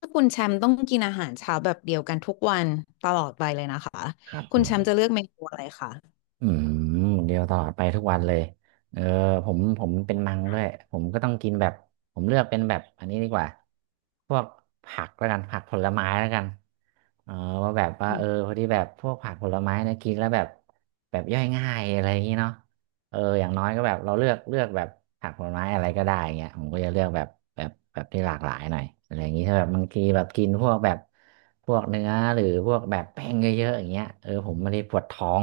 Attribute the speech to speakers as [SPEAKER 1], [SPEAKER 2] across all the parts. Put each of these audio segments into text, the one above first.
[SPEAKER 1] ถ้าคุณแชมป์ต้องกินอาหารเช้าแบบเดียวกันทุกวันตลอดไปเลยนะคะ
[SPEAKER 2] ครับผ
[SPEAKER 1] คุณ
[SPEAKER 2] ม
[SPEAKER 1] แชมป์จะเลือกเมนูอะไรคะ
[SPEAKER 2] อืมเดียวตลอดไปทุกวันเลยเออผมเป็นมังด้วยผมก็ต้องกินแบบผมเลือกเป็นแบบอันนี้ดีกว่าพวกผักแล้วกันผักผลไม้แล้วกันเออว่าแบบว่า
[SPEAKER 1] อื
[SPEAKER 2] เอ
[SPEAKER 1] ม
[SPEAKER 2] อพอดีแบบพวกผักผลไม้นะกินแล้วแบบแบบย่อยง่ายอะไรอย่างนี้เนาะ เอออย่างน้อยก็แบบเราเลือกแบบผักผลไม้อะไรก็ได้เงี้ยผมก็จะเลือกแบบแบบที่หลากหลายหน่อยอะไรอย่างงี้ถ้าแบบบางทีแบบกินพวกแบบพวกเนื้อหรือพวกแบบแป้งเยอะๆอย่างเงี้ยเออผมไม่ได้ปวดท้อง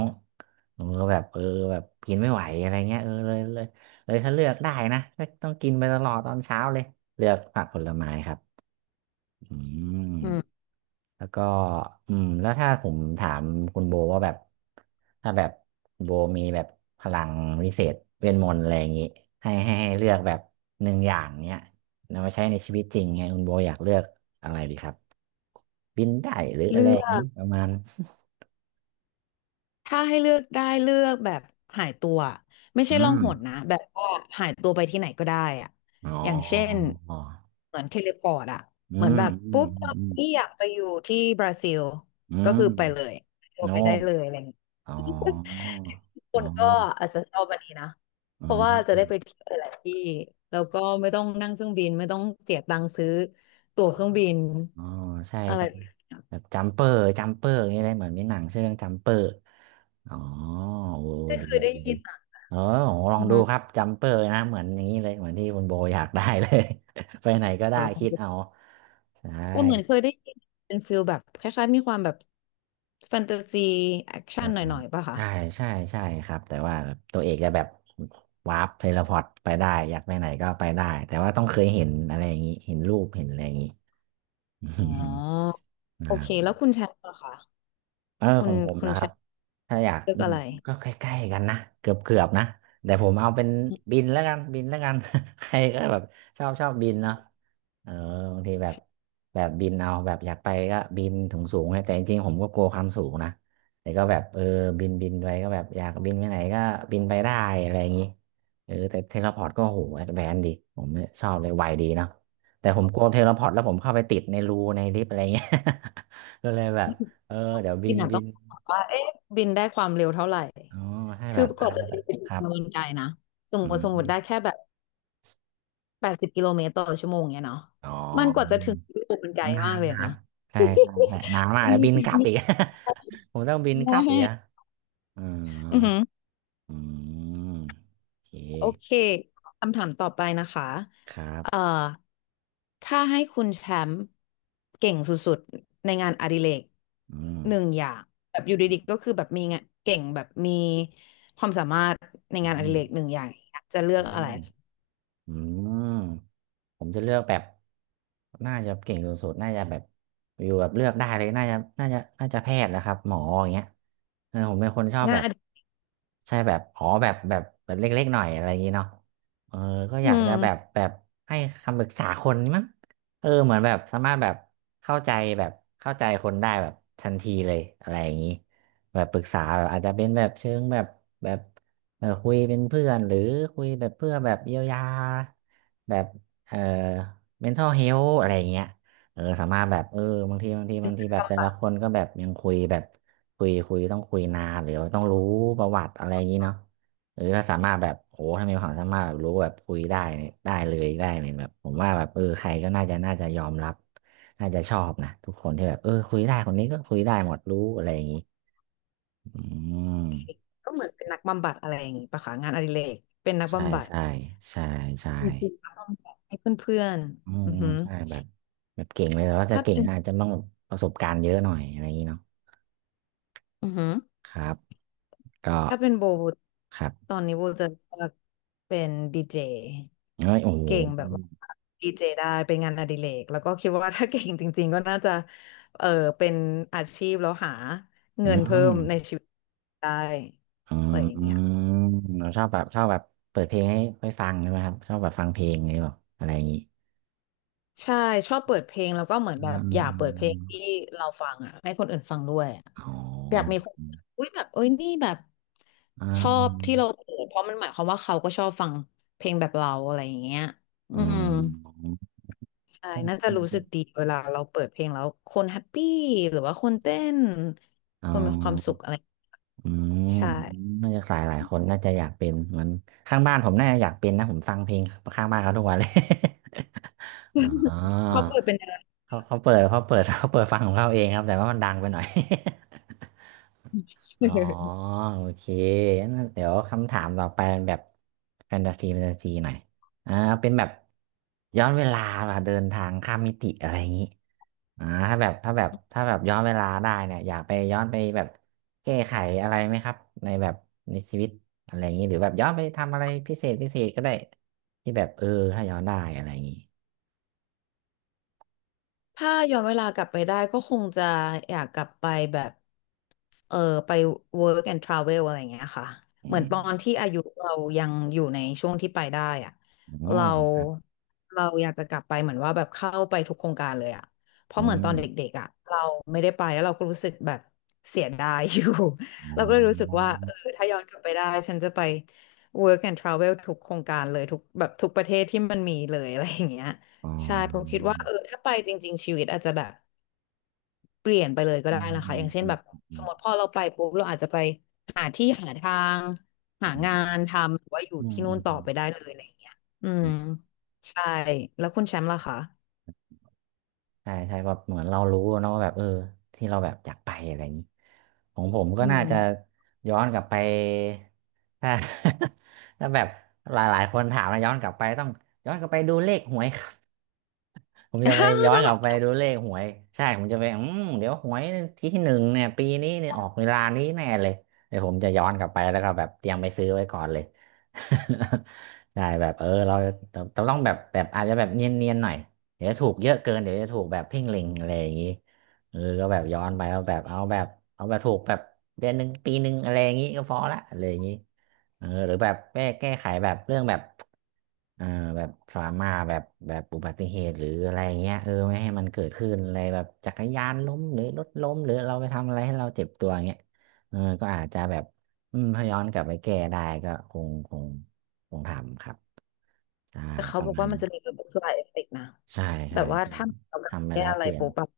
[SPEAKER 2] ผมก็แบบเออแบบกินไม่ไหวอะไรเงี้ยเออเลยถ้าเลือกได้นะก็ต้องกินไปตลอดตอนเช้าเลยเลือกผักผลไม้ครับอืม
[SPEAKER 1] อืม
[SPEAKER 2] แล้วก็อืมแล้วถ้าผมถามคุณโบว่าแบบถ้าแบบโบมีแบบพลังวิเศษเวทมนต์อะไรอย่างงี้ให้เลือกแบบหนึ่งอย่างเนี้ยนำมาใช้ในชีวิตจริงไงคุณโบอยากเลือกอะไรดีครับบินได้หรืออะ
[SPEAKER 1] เลื
[SPEAKER 2] ไรอ
[SPEAKER 1] อ
[SPEAKER 2] ย่างนี้
[SPEAKER 1] ก
[SPEAKER 2] ประมาณ
[SPEAKER 1] ถ้าให้เลือกได้เลือกแบบหายตัวไม่
[SPEAKER 2] อื
[SPEAKER 1] ใช่ล่อง
[SPEAKER 2] ม
[SPEAKER 1] หนนะแบบว่าหายตัวไปที่ไหนก็ได้อะ
[SPEAKER 2] อ๋อ
[SPEAKER 1] อย่างเช่นเหมือนเทเลพอร์ตอะ
[SPEAKER 2] อื
[SPEAKER 1] เหมือน
[SPEAKER 2] ม
[SPEAKER 1] แบบ
[SPEAKER 2] อืม
[SPEAKER 1] ปุ๊บ
[SPEAKER 2] อืมอืม
[SPEAKER 1] ที่อยากไปอยู่ที่บราซิล
[SPEAKER 2] อื
[SPEAKER 1] ก็คือ
[SPEAKER 2] ม
[SPEAKER 1] ไปเลยโทร
[SPEAKER 2] โน่
[SPEAKER 1] ไปได้เลยอะไรอย่างเงี้ย
[SPEAKER 2] อ๋อ
[SPEAKER 1] ค
[SPEAKER 2] อ๋อ
[SPEAKER 1] นก็อาจจะชอบวันนี้นะ
[SPEAKER 2] อื
[SPEAKER 1] เพราะว่าจะได้ไป
[SPEAKER 2] ม
[SPEAKER 1] เที่ยวหลายๆที่แล้วก็ไม่ต้องนั่งเครื่องบินไม่ต้องเสียตังค์ซื้อตั๋วเครื่องบิน
[SPEAKER 2] อ๋อใช่
[SPEAKER 1] อะไร
[SPEAKER 2] ใช่แบบจัมเปอร์อย่างเงี้ยเลยเหมือนมีหนังชื่อเรื่องจัมเปอร์อ๋อโอ้
[SPEAKER 1] ไม่
[SPEAKER 2] ดี
[SPEAKER 1] เคย
[SPEAKER 2] ดี
[SPEAKER 1] ได้
[SPEAKER 2] ดี
[SPEAKER 1] ยินอ่ะ
[SPEAKER 2] เออโหลอง
[SPEAKER 1] อือ
[SPEAKER 2] ดู
[SPEAKER 1] ฮึ
[SPEAKER 2] ครับจัมเปอร์นะเหมือนอย่างนี้เลยเหมือนที่คุณโบอยากได้เลย ไปไหนก็ได้
[SPEAKER 1] เดี๋ยวลอง
[SPEAKER 2] คิด
[SPEAKER 1] ดู
[SPEAKER 2] เอา
[SPEAKER 1] แ
[SPEAKER 2] ใช่
[SPEAKER 1] ต่เหมือนเคยได้ยินเป็นฟิลแบบคล้ายๆมีความแบบแฟนตาซีแอคชั่นหน่อยๆป่ะคะ
[SPEAKER 2] ใช่ใช่ใช่ครับแต่ว่าแบบตัวเอกจะแบบวาร์ปเทเลพอร์ตไปได้อยากไปไหนก็ไปได้แต่ว่าต้องเคยเห็นอะไรอย่างนี้เห็นรูปเห็นอะไรอย่างนี้
[SPEAKER 1] อ๋อ โอเค
[SPEAKER 2] อ่า
[SPEAKER 1] แล้วคุณแชมป์ล่ะคะ
[SPEAKER 2] เออ
[SPEAKER 1] คุ
[SPEAKER 2] ขอ
[SPEAKER 1] ณ
[SPEAKER 2] งผม
[SPEAKER 1] คุณ
[SPEAKER 2] นะค
[SPEAKER 1] แช
[SPEAKER 2] รับ
[SPEAKER 1] มป์
[SPEAKER 2] ถ้าอยาก
[SPEAKER 1] เลือก
[SPEAKER 2] อืม
[SPEAKER 1] อะไร
[SPEAKER 2] ก็ใกล้ๆกันนะเกือบนะแต่ผมเอาเป็นบินแล้วกัน ใครก็แบบชอบบินเนาะเออบางทีแบบแบบบินเอาแบบอยากไปก็บินถึงสูงๆไงแต่จริงๆผมก็กลัวความสูงนะแต่ก็แบบเออบินไปก็แบบอยากบินไปไหนก็บินไปได้อะไรอย่างนี้เออแต่เทเลพอร์ตก็โหแอดแวนซ์ดีผมชอบเลยไวดีเนาะแต่ผมกลัวเทเลพอร์ตแล้วผมเข้าไปติดในรูในลิฟต์อะไรเงี้ย ก็เลยแบบ เออเดี๋ยวบิ
[SPEAKER 1] ที่
[SPEAKER 2] น
[SPEAKER 1] หนา
[SPEAKER 2] บิ
[SPEAKER 1] ต้อ
[SPEAKER 2] น
[SPEAKER 1] งบอกว่าเอ๊ะบินได้ความเร็วเท่าไหร่
[SPEAKER 2] อ๋อให้
[SPEAKER 1] คื
[SPEAKER 2] แบ
[SPEAKER 1] อ
[SPEAKER 2] บ
[SPEAKER 1] ก
[SPEAKER 2] อา
[SPEAKER 1] ว่า
[SPEAKER 2] จ
[SPEAKER 1] จะ
[SPEAKER 2] จะแบ
[SPEAKER 1] เดิน
[SPEAKER 2] บ
[SPEAKER 1] ไปถึ
[SPEAKER 2] ค
[SPEAKER 1] ง
[SPEAKER 2] รับ
[SPEAKER 1] เนี่ยมันไกลนะสม
[SPEAKER 2] อื
[SPEAKER 1] มติสมม
[SPEAKER 2] ม
[SPEAKER 1] ติได้แค่แบบ80 กิโลเมตรต่อชั่วโมงเนี่ยเนาะ
[SPEAKER 2] อ๋อ
[SPEAKER 1] มันกว่าจะถึงยุโรปมันไกล
[SPEAKER 2] นา
[SPEAKER 1] มาก
[SPEAKER 2] น
[SPEAKER 1] เลย
[SPEAKER 2] นาน
[SPEAKER 1] นะ
[SPEAKER 2] ใช่นาน มาก
[SPEAKER 1] ที
[SPEAKER 2] แล้ว
[SPEAKER 1] นี้
[SPEAKER 2] บิน
[SPEAKER 1] ที
[SPEAKER 2] กลับ
[SPEAKER 1] นี้
[SPEAKER 2] อีก ผมต้องบิน
[SPEAKER 1] แม
[SPEAKER 2] กลับอีกอะอ๋อ
[SPEAKER 1] อือหือ
[SPEAKER 2] อืมโอเค
[SPEAKER 1] โอเคคำถามต่อไปนะคะ
[SPEAKER 2] ครับ
[SPEAKER 1] เอ่อถ้าให้คุณแชมป์เก่งสุดๆในงานอดิเรก
[SPEAKER 2] อืม
[SPEAKER 1] หนึ่งอย่างแบบอยู่ดีๆก็คือแบบมีงานเก่งแบบมีความสามารถใน
[SPEAKER 2] อื
[SPEAKER 1] งานอดิเรกห
[SPEAKER 2] ม
[SPEAKER 1] นึ่งอย่างจะเลื
[SPEAKER 2] อื
[SPEAKER 1] อกอะ
[SPEAKER 2] ม
[SPEAKER 1] ไร
[SPEAKER 2] อืม ผมจะเลือกแบบน่าจะเก่งสุดๆน่าจะแบบอยู่แบบเลือกได้เลยน่าจะแพทย์นะครับหมออย่างเงี้ยเออผมเป็นคนชอบ
[SPEAKER 1] งา
[SPEAKER 2] แบ
[SPEAKER 1] น
[SPEAKER 2] บ
[SPEAKER 1] อดิ
[SPEAKER 2] ใช่แบบอ๋อแบบเล็กๆหน่อยอะไรอย่างงี้เนาะเออก็อ
[SPEAKER 1] อื
[SPEAKER 2] ยาก
[SPEAKER 1] ม
[SPEAKER 2] จะแบบแบบให้คำปรึกษาคนมั้งเออเหมือนแบบสามารถแบบเข้าใจแบบเข้าใจคนได้แบบทันทีเลยอะไรอย่างงี้แบบปรึกษาแบบอาจจะเป็นแบบเชิงแบบแบบเออคุยเป็นเพื่อนหรือคุยแบบเพื่อแบบเยียวยาแบบ เอ่อ mental health อะไรอย่างเงี้ยเออสามารถแบบเออบางทีแบบแต่ละคนก็แบบยังคุยแบบคุยต้องคุยนานหรือว่าต้องรู้ประวัติอะไรอย่างนี้เนาะหรือถ้าสามารถแบบโอ้ถ้ามีความสามารถแบบรู้แบบคุยได้เนี่ยได้เลยแบบผมว่าแบบเออใครก็น่าจะยอมรับน่าจะชอบนะทุกคนที่แบบเออคุยได้คนนี้ก็คุยได้หมดรู้อะไรอย่างนี้อืม
[SPEAKER 1] ก็เหมือนเป็นนักบำบัดอะไรอย่างงี้ปะคะงานอดิเรกเป็นนัก
[SPEAKER 2] ใช่
[SPEAKER 1] บำบัด
[SPEAKER 2] ใช่ใช่ใช่
[SPEAKER 1] อืมนักบำบัดให้เพื่อน
[SPEAKER 2] อื
[SPEAKER 1] ๆอื
[SPEAKER 2] ม
[SPEAKER 1] อหือ
[SPEAKER 2] ใช่แบบแบบเก่งเลยแต่ว่าจะ
[SPEAKER 1] ถ้า
[SPEAKER 2] เก่ง
[SPEAKER 1] เป็น
[SPEAKER 2] อาจจะต้องประสบการณ์เยอะหน่อยอะไรอย่างนี้เนาะ
[SPEAKER 1] อือหือ
[SPEAKER 2] ครับก็
[SPEAKER 1] ถ้าเป็นโบ
[SPEAKER 2] ครับ
[SPEAKER 1] ตอนนี้โบจะเลือกเป็นดีเจ
[SPEAKER 2] เอ้ยโอ้โห
[SPEAKER 1] เก่งแบบว่าดีเจได้เป็นงานอดิเรกแล้วก็คิดว่าถ้าเก่งจริงๆก็น่าจะเออเป็นอาชีพแล้วหา
[SPEAKER 2] อื
[SPEAKER 1] เงินเพิ่ม
[SPEAKER 2] ม
[SPEAKER 1] ในชีวิตได้
[SPEAKER 2] อื
[SPEAKER 1] อะไรอย่างเงี้
[SPEAKER 2] ม
[SPEAKER 1] ย
[SPEAKER 2] เราชอบแบบชอบแบบเปิดเพลงให้ฟังใช่ไหมครับชอบแบบฟังเพลงอะไรแบบอะไรอย่างนี้
[SPEAKER 1] ใช่ชอบเปิดเพลงแล้วก็เหมือนแบ
[SPEAKER 2] อื
[SPEAKER 1] บอยากเปิดเพลง
[SPEAKER 2] ม
[SPEAKER 1] ที่เราฟังอ่ะให้คนอื่นฟังด้วยอะ
[SPEAKER 2] อ๋อ
[SPEAKER 1] อยากมีคน
[SPEAKER 2] อืม
[SPEAKER 1] อุ้ยแบบเอ้ยนี่แบบชอบที่เราเปิดเพราะมันหมายความว่าเขาก็ชอบฟังเพลงแบบเราอะไรอย่างเงี้ยอื
[SPEAKER 2] อื
[SPEAKER 1] ม
[SPEAKER 2] ม
[SPEAKER 1] ใช่
[SPEAKER 2] อ
[SPEAKER 1] น่าจะ
[SPEAKER 2] ื
[SPEAKER 1] รู้สึก
[SPEAKER 2] ม
[SPEAKER 1] ดีเวลาเราเปิดเพลงแล้วคนแฮปปี้หรือว่าคนเต้น
[SPEAKER 2] อ๋
[SPEAKER 1] ค
[SPEAKER 2] อ
[SPEAKER 1] นมีความสุขอะไร
[SPEAKER 2] อืม
[SPEAKER 1] ใช่
[SPEAKER 2] น่าจะหลายคนน่าจะอยากเป็นเหมือนข้างบ้านผมน่าจะอยากเป็นนะผมฟังเพลงข้างบ้านเขาทุกวันเลย อ๋อ
[SPEAKER 1] เขาเปิดเป็นน
[SPEAKER 2] เขาเปิด เขาเปิดฟังของเขาเองครับแต่ว่ามันดังไปหน่อย อ๋อ
[SPEAKER 1] ะ
[SPEAKER 2] โอเคงั้นเดี๋ยวคำถามต่อไปเป็นแบบแฟนตาซีหน่อยอ่าเป็นแบบย้อนเวลาแบบเดินทางข้ามมิติอะไรอย่างนี้ ถ้าแบบย้อนเวลาได้เนี่ยอยากไปย้อนไปแบบแก้ไขอะไรไหมครับในแบบในชีวิตอะไรอย่างนี้หรือแบบย้อนไปทำอะไรพิเศษพิเศษก็ได้ที่แบบเออถ้าย้อนได้อะไรอย่างนี้
[SPEAKER 1] ถ้าย้อนเวลากลับไปได้ก็คงจะอยากกลับไปแบบเออไป work and travel อะไรอย่างเงี้ยค่ะ
[SPEAKER 2] อื
[SPEAKER 1] เหมือน
[SPEAKER 2] ม
[SPEAKER 1] ตอนที่อายุเรายังอยู่ในช่วงที่ไปได้อะ
[SPEAKER 2] อ๋อ
[SPEAKER 1] เรา
[SPEAKER 2] ครับ
[SPEAKER 1] เราอยากจะกลับไปเหมือนว่าแบบเข้าไปทุกโครงการเลยอะเพ
[SPEAKER 2] อื
[SPEAKER 1] ราะเหมือนตอ
[SPEAKER 2] ม
[SPEAKER 1] นเด็กๆอะเราไม่ได้ไปแล้วเราก็รู้สึกแบบเสียดายอยู่
[SPEAKER 2] อ๋ อ
[SPEAKER 1] เราก็เลยรู้สึกว่าเออถ้าย้อนกลับไปได้ฉันจะไป work and travel ทุกโครงการเลยทุกแบบทุกประเทศที่มันมีเลยอะไรอย่างเงี้ย
[SPEAKER 2] อ๋อ
[SPEAKER 1] ใช่ผมคิดว่าเออถ้าไปจริงๆชีวิตอาจจะแบบเปลี่ยนไปเลยก็
[SPEAKER 2] อื
[SPEAKER 1] ได้
[SPEAKER 2] ม
[SPEAKER 1] นะ
[SPEAKER 2] อื
[SPEAKER 1] คะอ
[SPEAKER 2] ม
[SPEAKER 1] ย่างเช่น
[SPEAKER 2] อื
[SPEAKER 1] แบ
[SPEAKER 2] ม
[SPEAKER 1] บ
[SPEAKER 2] อื
[SPEAKER 1] สมมติ
[SPEAKER 2] ม
[SPEAKER 1] พอเราไปปุ๊บเราอาจจะไปหาที่หาทางหา
[SPEAKER 2] อื
[SPEAKER 1] งา
[SPEAKER 2] ม
[SPEAKER 1] นทำหรือว่าอยู่
[SPEAKER 2] อืม
[SPEAKER 1] ที่นู่นต่อ
[SPEAKER 2] อื
[SPEAKER 1] ไปได้เลยอะไรอย่างเงี้ยอืม
[SPEAKER 2] ม
[SPEAKER 1] ใช่แล้วคุณแชมป์ล่ะคะ
[SPEAKER 2] ใช่ใช่แบบเหมือนเรารู้เนอะว่าแบบเออที่เราแบบอยากไปอะไรอย่างนี้ของผมก็
[SPEAKER 1] อื
[SPEAKER 2] น่า
[SPEAKER 1] ม
[SPEAKER 2] จะย้อนกลับไปถ้า ถ้าแบบหลายๆคนถามนะย้อนกลับไปต้องย้อนกลับไปดูเลขหวย ผมจะไปย้อนกลับไป ดูเลขหวยใช่ผมจะไปเดี๋ยวหวยที่หนึ่งเนี่ยปีนี้เนี่ยออกเวลานี้แน่เลยเดี๋ยวผมจะย้อนกลับไปแล้วก็แบบเตรียมไปซื้อไว้ก่อนเลย ใช่แบบเออเราเราต้องแบบแบบอาจจะแบบเนียนๆหน่อยเดี๋ยวถูกเยอะเกินเดี๋ยวจะถูกแบบเพ่งเล็งอะไรอย่างนี้เออก็แบบย้อนไปเอาแบบถูกแบบเดือนหนึ่งปีหนึ่งอะไรอย่างนี้ก็พอละอะไรอย่างนี้ เออหรือแบบแก้ไขแบบเรื่องแบบเอ่อแบบทรามาแบบแบบอุบัติเหตุหรืออะไรเงี้ยเออไม่ให้มันเกิดขึ้นอะไรแบบจักรยานล้มหรือรถล้มหรือเราไปทำอะไรให้เราเจ็บตัวเงี้ยเออก็อาจจะแบบอืมถ้าย้อนกลับไปแก้ได้ก็คงทำครับใช่
[SPEAKER 1] แต่เขา
[SPEAKER 2] ป
[SPEAKER 1] บ
[SPEAKER 2] ระ
[SPEAKER 1] อก
[SPEAKER 2] มาณ
[SPEAKER 1] ว่ามัน
[SPEAKER 2] นี้
[SPEAKER 1] จะมีแบบ butterfly effect นะ
[SPEAKER 2] ใช่
[SPEAKER 1] แบ
[SPEAKER 2] ใช่
[SPEAKER 1] บว่า
[SPEAKER 2] ใช่
[SPEAKER 1] ถ้าเราแบบ
[SPEAKER 2] ทำไป
[SPEAKER 1] แก้
[SPEAKER 2] แล้ว
[SPEAKER 1] อะไร
[SPEAKER 2] เปลี่ยน
[SPEAKER 1] ปุ๊บแบบ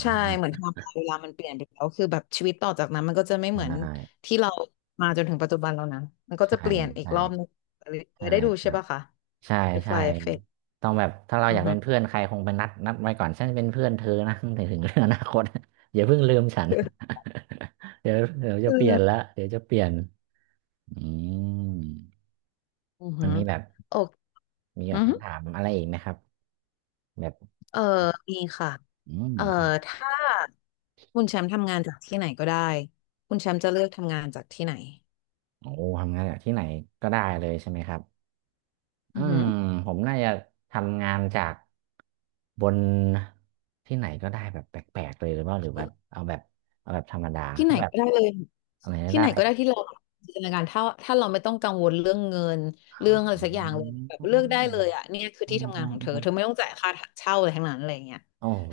[SPEAKER 1] ใช่เหมือ นไทม์ไลน์เวลามันเปลี่ยนไปแล้วคือแบบชีวิตต่อจากนั้นมันก็จะไม่
[SPEAKER 2] ใช
[SPEAKER 1] เหมือน
[SPEAKER 2] ่
[SPEAKER 1] ที่เรามาจนถึงปัจจุบันแล้วนะมันก็จะเป
[SPEAKER 2] ใช่
[SPEAKER 1] ลี่ยนอีก
[SPEAKER 2] ใช่
[SPEAKER 1] รอบนึงอะไรอย่าง
[SPEAKER 2] ใช่
[SPEAKER 1] เงี้ยได้ดูใช่ปะคะ
[SPEAKER 2] ใช่ใช่
[SPEAKER 1] butterfly effect
[SPEAKER 2] ต้องแบบถ้าเราอ
[SPEAKER 1] อือ
[SPEAKER 2] ยาก
[SPEAKER 1] ฮึ
[SPEAKER 2] เป็น เพื่อนใครคงไปนัดนัดไว้ก่อนฉันเป็นเพื่อนเธอนะ ถึงถึงเรื่องอนาคต อย่าเพิ่งลืมฉัน เดี๋ยวเดี๋ยว
[SPEAKER 1] เอ
[SPEAKER 2] จะเปลี่ยนละ
[SPEAKER 1] อ
[SPEAKER 2] เดี๋ยวจะเปลี่ยนอืม
[SPEAKER 1] อือ
[SPEAKER 2] มัน
[SPEAKER 1] หือ
[SPEAKER 2] มีแบบ
[SPEAKER 1] โอเคอือหือ
[SPEAKER 2] คำถามอะไรอีกไหมครับแบบ
[SPEAKER 1] เออมีค่ะ
[SPEAKER 2] อืม
[SPEAKER 1] เออ
[SPEAKER 2] ครับ
[SPEAKER 1] ถ้าคุณแชมป์ทำงานจากที่ไหนก็ได้คุณแชมป์จะเลือกทำงานจากที่ไหน
[SPEAKER 2] โอ้ทำงานแบบที่ไหนก็ได้เลยใช่ไหมครับ อื
[SPEAKER 1] อือหื
[SPEAKER 2] ม
[SPEAKER 1] อ
[SPEAKER 2] ผมน่าจะทำงานจากบนที่ไหนก็ได้แบบแปลกๆเลยหรือว่าหรือแบบเอาแบบธรรมดา
[SPEAKER 1] ที่ไหน
[SPEAKER 2] ถ้าแบบ
[SPEAKER 1] ก็ได้เลย
[SPEAKER 2] อะไรก็
[SPEAKER 1] ที่ไห
[SPEAKER 2] ได้
[SPEAKER 1] นก็
[SPEAKER 2] แบ
[SPEAKER 1] ได้
[SPEAKER 2] บ
[SPEAKER 1] ที่เราจินตนาการถ้าเราไม่ต้องกังวลเรื่องเงิน
[SPEAKER 2] อ๋
[SPEAKER 1] เรื่องอะไรสักอย่าง
[SPEAKER 2] อ
[SPEAKER 1] เลยแบบเลือกได้เลยอ่ะเนี่ยคือ
[SPEAKER 2] อื
[SPEAKER 1] ที่
[SPEAKER 2] ม
[SPEAKER 1] ทำงา
[SPEAKER 2] อื
[SPEAKER 1] น
[SPEAKER 2] ม
[SPEAKER 1] ของ
[SPEAKER 2] อื
[SPEAKER 1] เธอ
[SPEAKER 2] ม
[SPEAKER 1] เธอไม่ต้องจ่ายค่าเช่าอะไรทั้งนั้นอะไรอย่างเงี้ย
[SPEAKER 2] โอ้โห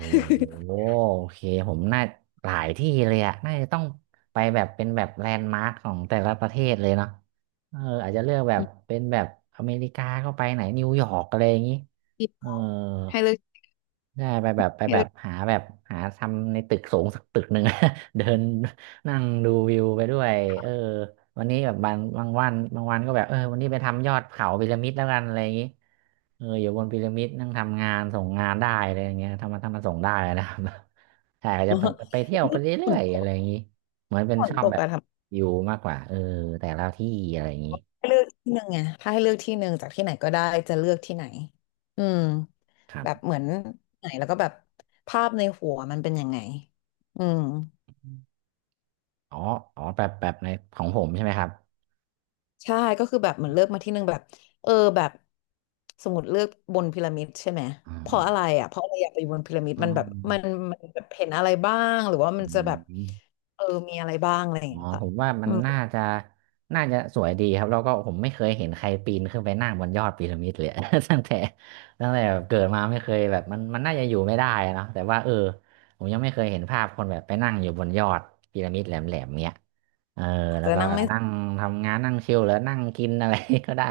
[SPEAKER 2] โอเคผมน่าหลายที่เลยอะน่าจะต้องไปแบบเป็นแบบแลนด์มาร์คของแต่ละประเทศเลยเนาะเอออาจจะเลือกแบ
[SPEAKER 1] อื
[SPEAKER 2] บ
[SPEAKER 1] ม
[SPEAKER 2] เป็นแบบอเมริกาก็ไปไหนนิวยอร์กอะไรอย่างนี้เออ
[SPEAKER 1] ให้เลือก
[SPEAKER 2] ใช่ไปแบบไป
[SPEAKER 1] ให้
[SPEAKER 2] แบ
[SPEAKER 1] เลื
[SPEAKER 2] บ
[SPEAKER 1] อก
[SPEAKER 2] หาแบบหาทำในตึกสูงสักตึกหนึ่ง เดินนั่งดูวิวไปด้วยเออวันนี้แบบบางบางวันบางวันก็แบบเออวันนี้ไปทำยอดเขาพีระมิดแล้วกันอะไรอย่างนี้เอออยู่บนพีระมิดนั่งทำงานส่งงานได้อะไรอย่างเงี้ยทำมาทำมาส่งได้นะครับ ใช่ก็
[SPEAKER 1] อ๋
[SPEAKER 2] จะ
[SPEAKER 1] อ
[SPEAKER 2] ไปไปเที่ยว
[SPEAKER 1] แล้
[SPEAKER 2] ไป
[SPEAKER 1] วฝ
[SPEAKER 2] เรื่อ
[SPEAKER 1] น
[SPEAKER 2] ย
[SPEAKER 1] ต
[SPEAKER 2] ๆอะไร
[SPEAKER 1] ก
[SPEAKER 2] อย่างนี้เหมือนเป็น
[SPEAKER 1] ฝ
[SPEAKER 2] ช
[SPEAKER 1] น
[SPEAKER 2] อ
[SPEAKER 1] ต
[SPEAKER 2] บ
[SPEAKER 1] ก
[SPEAKER 2] แบบ
[SPEAKER 1] อะทำ
[SPEAKER 2] อยู่มากกว่าเออแต่ละที่อะไรอย่างนี้
[SPEAKER 1] ให้เลือกที่หนึ่งไงถ้าให้เลือกที่หนึ่งจากที่ไหนก็ได้จะเลือกที่ไหนอืม
[SPEAKER 2] ครั
[SPEAKER 1] แบบ
[SPEAKER 2] บ
[SPEAKER 1] เหมือนไหนแล้วก็แบบภาพในหัวมันเป็นยังไงอืม
[SPEAKER 2] อ๋ออ๋อแบบแบบในของผมใช่ไหมครับ
[SPEAKER 1] ใช่ก็คือแบบเหมือนเลือกมาที่หนึ่งแบบเออแบบสมมติเลือกบนพีระมิดใช่ไหม
[SPEAKER 2] อ๋
[SPEAKER 1] เพ
[SPEAKER 2] อ
[SPEAKER 1] ราะอะไรอ่ะเพราะอะไรอยากไปบนพีระมิด
[SPEAKER 2] อ๋อ
[SPEAKER 1] มันแบบมันมันแบบเห็นอะไรบ้างหรือว่ามั
[SPEAKER 2] อื
[SPEAKER 1] นจะแบบ
[SPEAKER 2] ม
[SPEAKER 1] เออมีอะไรบ้างอะไรอย่าง
[SPEAKER 2] อ๋อ
[SPEAKER 1] เงี้ยค่ะ
[SPEAKER 2] ผมว่ามั
[SPEAKER 1] อื
[SPEAKER 2] น
[SPEAKER 1] ม
[SPEAKER 2] น่าจะสวยดีครับแล้วก็ผมไม่เคยเห็นใครปีนขึ้นไปนั่งบนยอดพีระมิดเลย ตั้งแต่ตั้งแต่แบบเกิดมาไม่เคยแบบมันน่าจะอยู่ไม่ได้เนอะแต่ว่าเออผมยังไม่เคยเห็นภาพคนแบบไปนั่งอยู่บนยอดพีระมิดแหลมๆเนี้ยเออ
[SPEAKER 1] อาจ
[SPEAKER 2] แล้ว
[SPEAKER 1] จะ
[SPEAKER 2] ก็
[SPEAKER 1] นั่ง
[SPEAKER 2] แบบ
[SPEAKER 1] ไม่
[SPEAKER 2] นั่งทำงานนั่งชิลหรือนั่งกินอะไร ก็ได้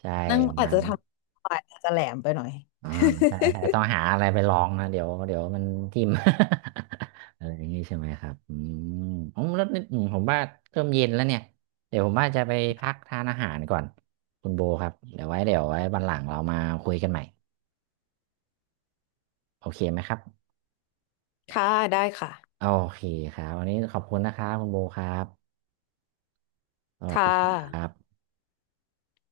[SPEAKER 2] ใช่
[SPEAKER 1] นั่ง
[SPEAKER 2] ประ
[SPEAKER 1] อาจ
[SPEAKER 2] มาณ
[SPEAKER 1] จะท
[SPEAKER 2] นี้
[SPEAKER 1] ำอาจจะแหลมไปหน่อย
[SPEAKER 2] อ่า ใช่ใช่ต้องหาอะไรไปลองนะเดี๋ยวเดี๋ยวมันทิ่ม อะไรอย่างงี้ใช่ไหมครับอืมอ๋อแล้วนี่อืมผมว่าเริ่มเย็นแล้วเนี่ยเดี๋ยวผมว่าจะไปพักทานอาหารก่อนคุณโบครับเดี๋ยวไว้วันหลังเรามาคุยกันใหม่โอเคไหมครับ
[SPEAKER 1] ค่ะได้ค่ะ
[SPEAKER 2] โอเคครับวันนี้ขอบคุณนะครับคุณโบครับสวัส
[SPEAKER 1] ค่ะ
[SPEAKER 2] ดีครับ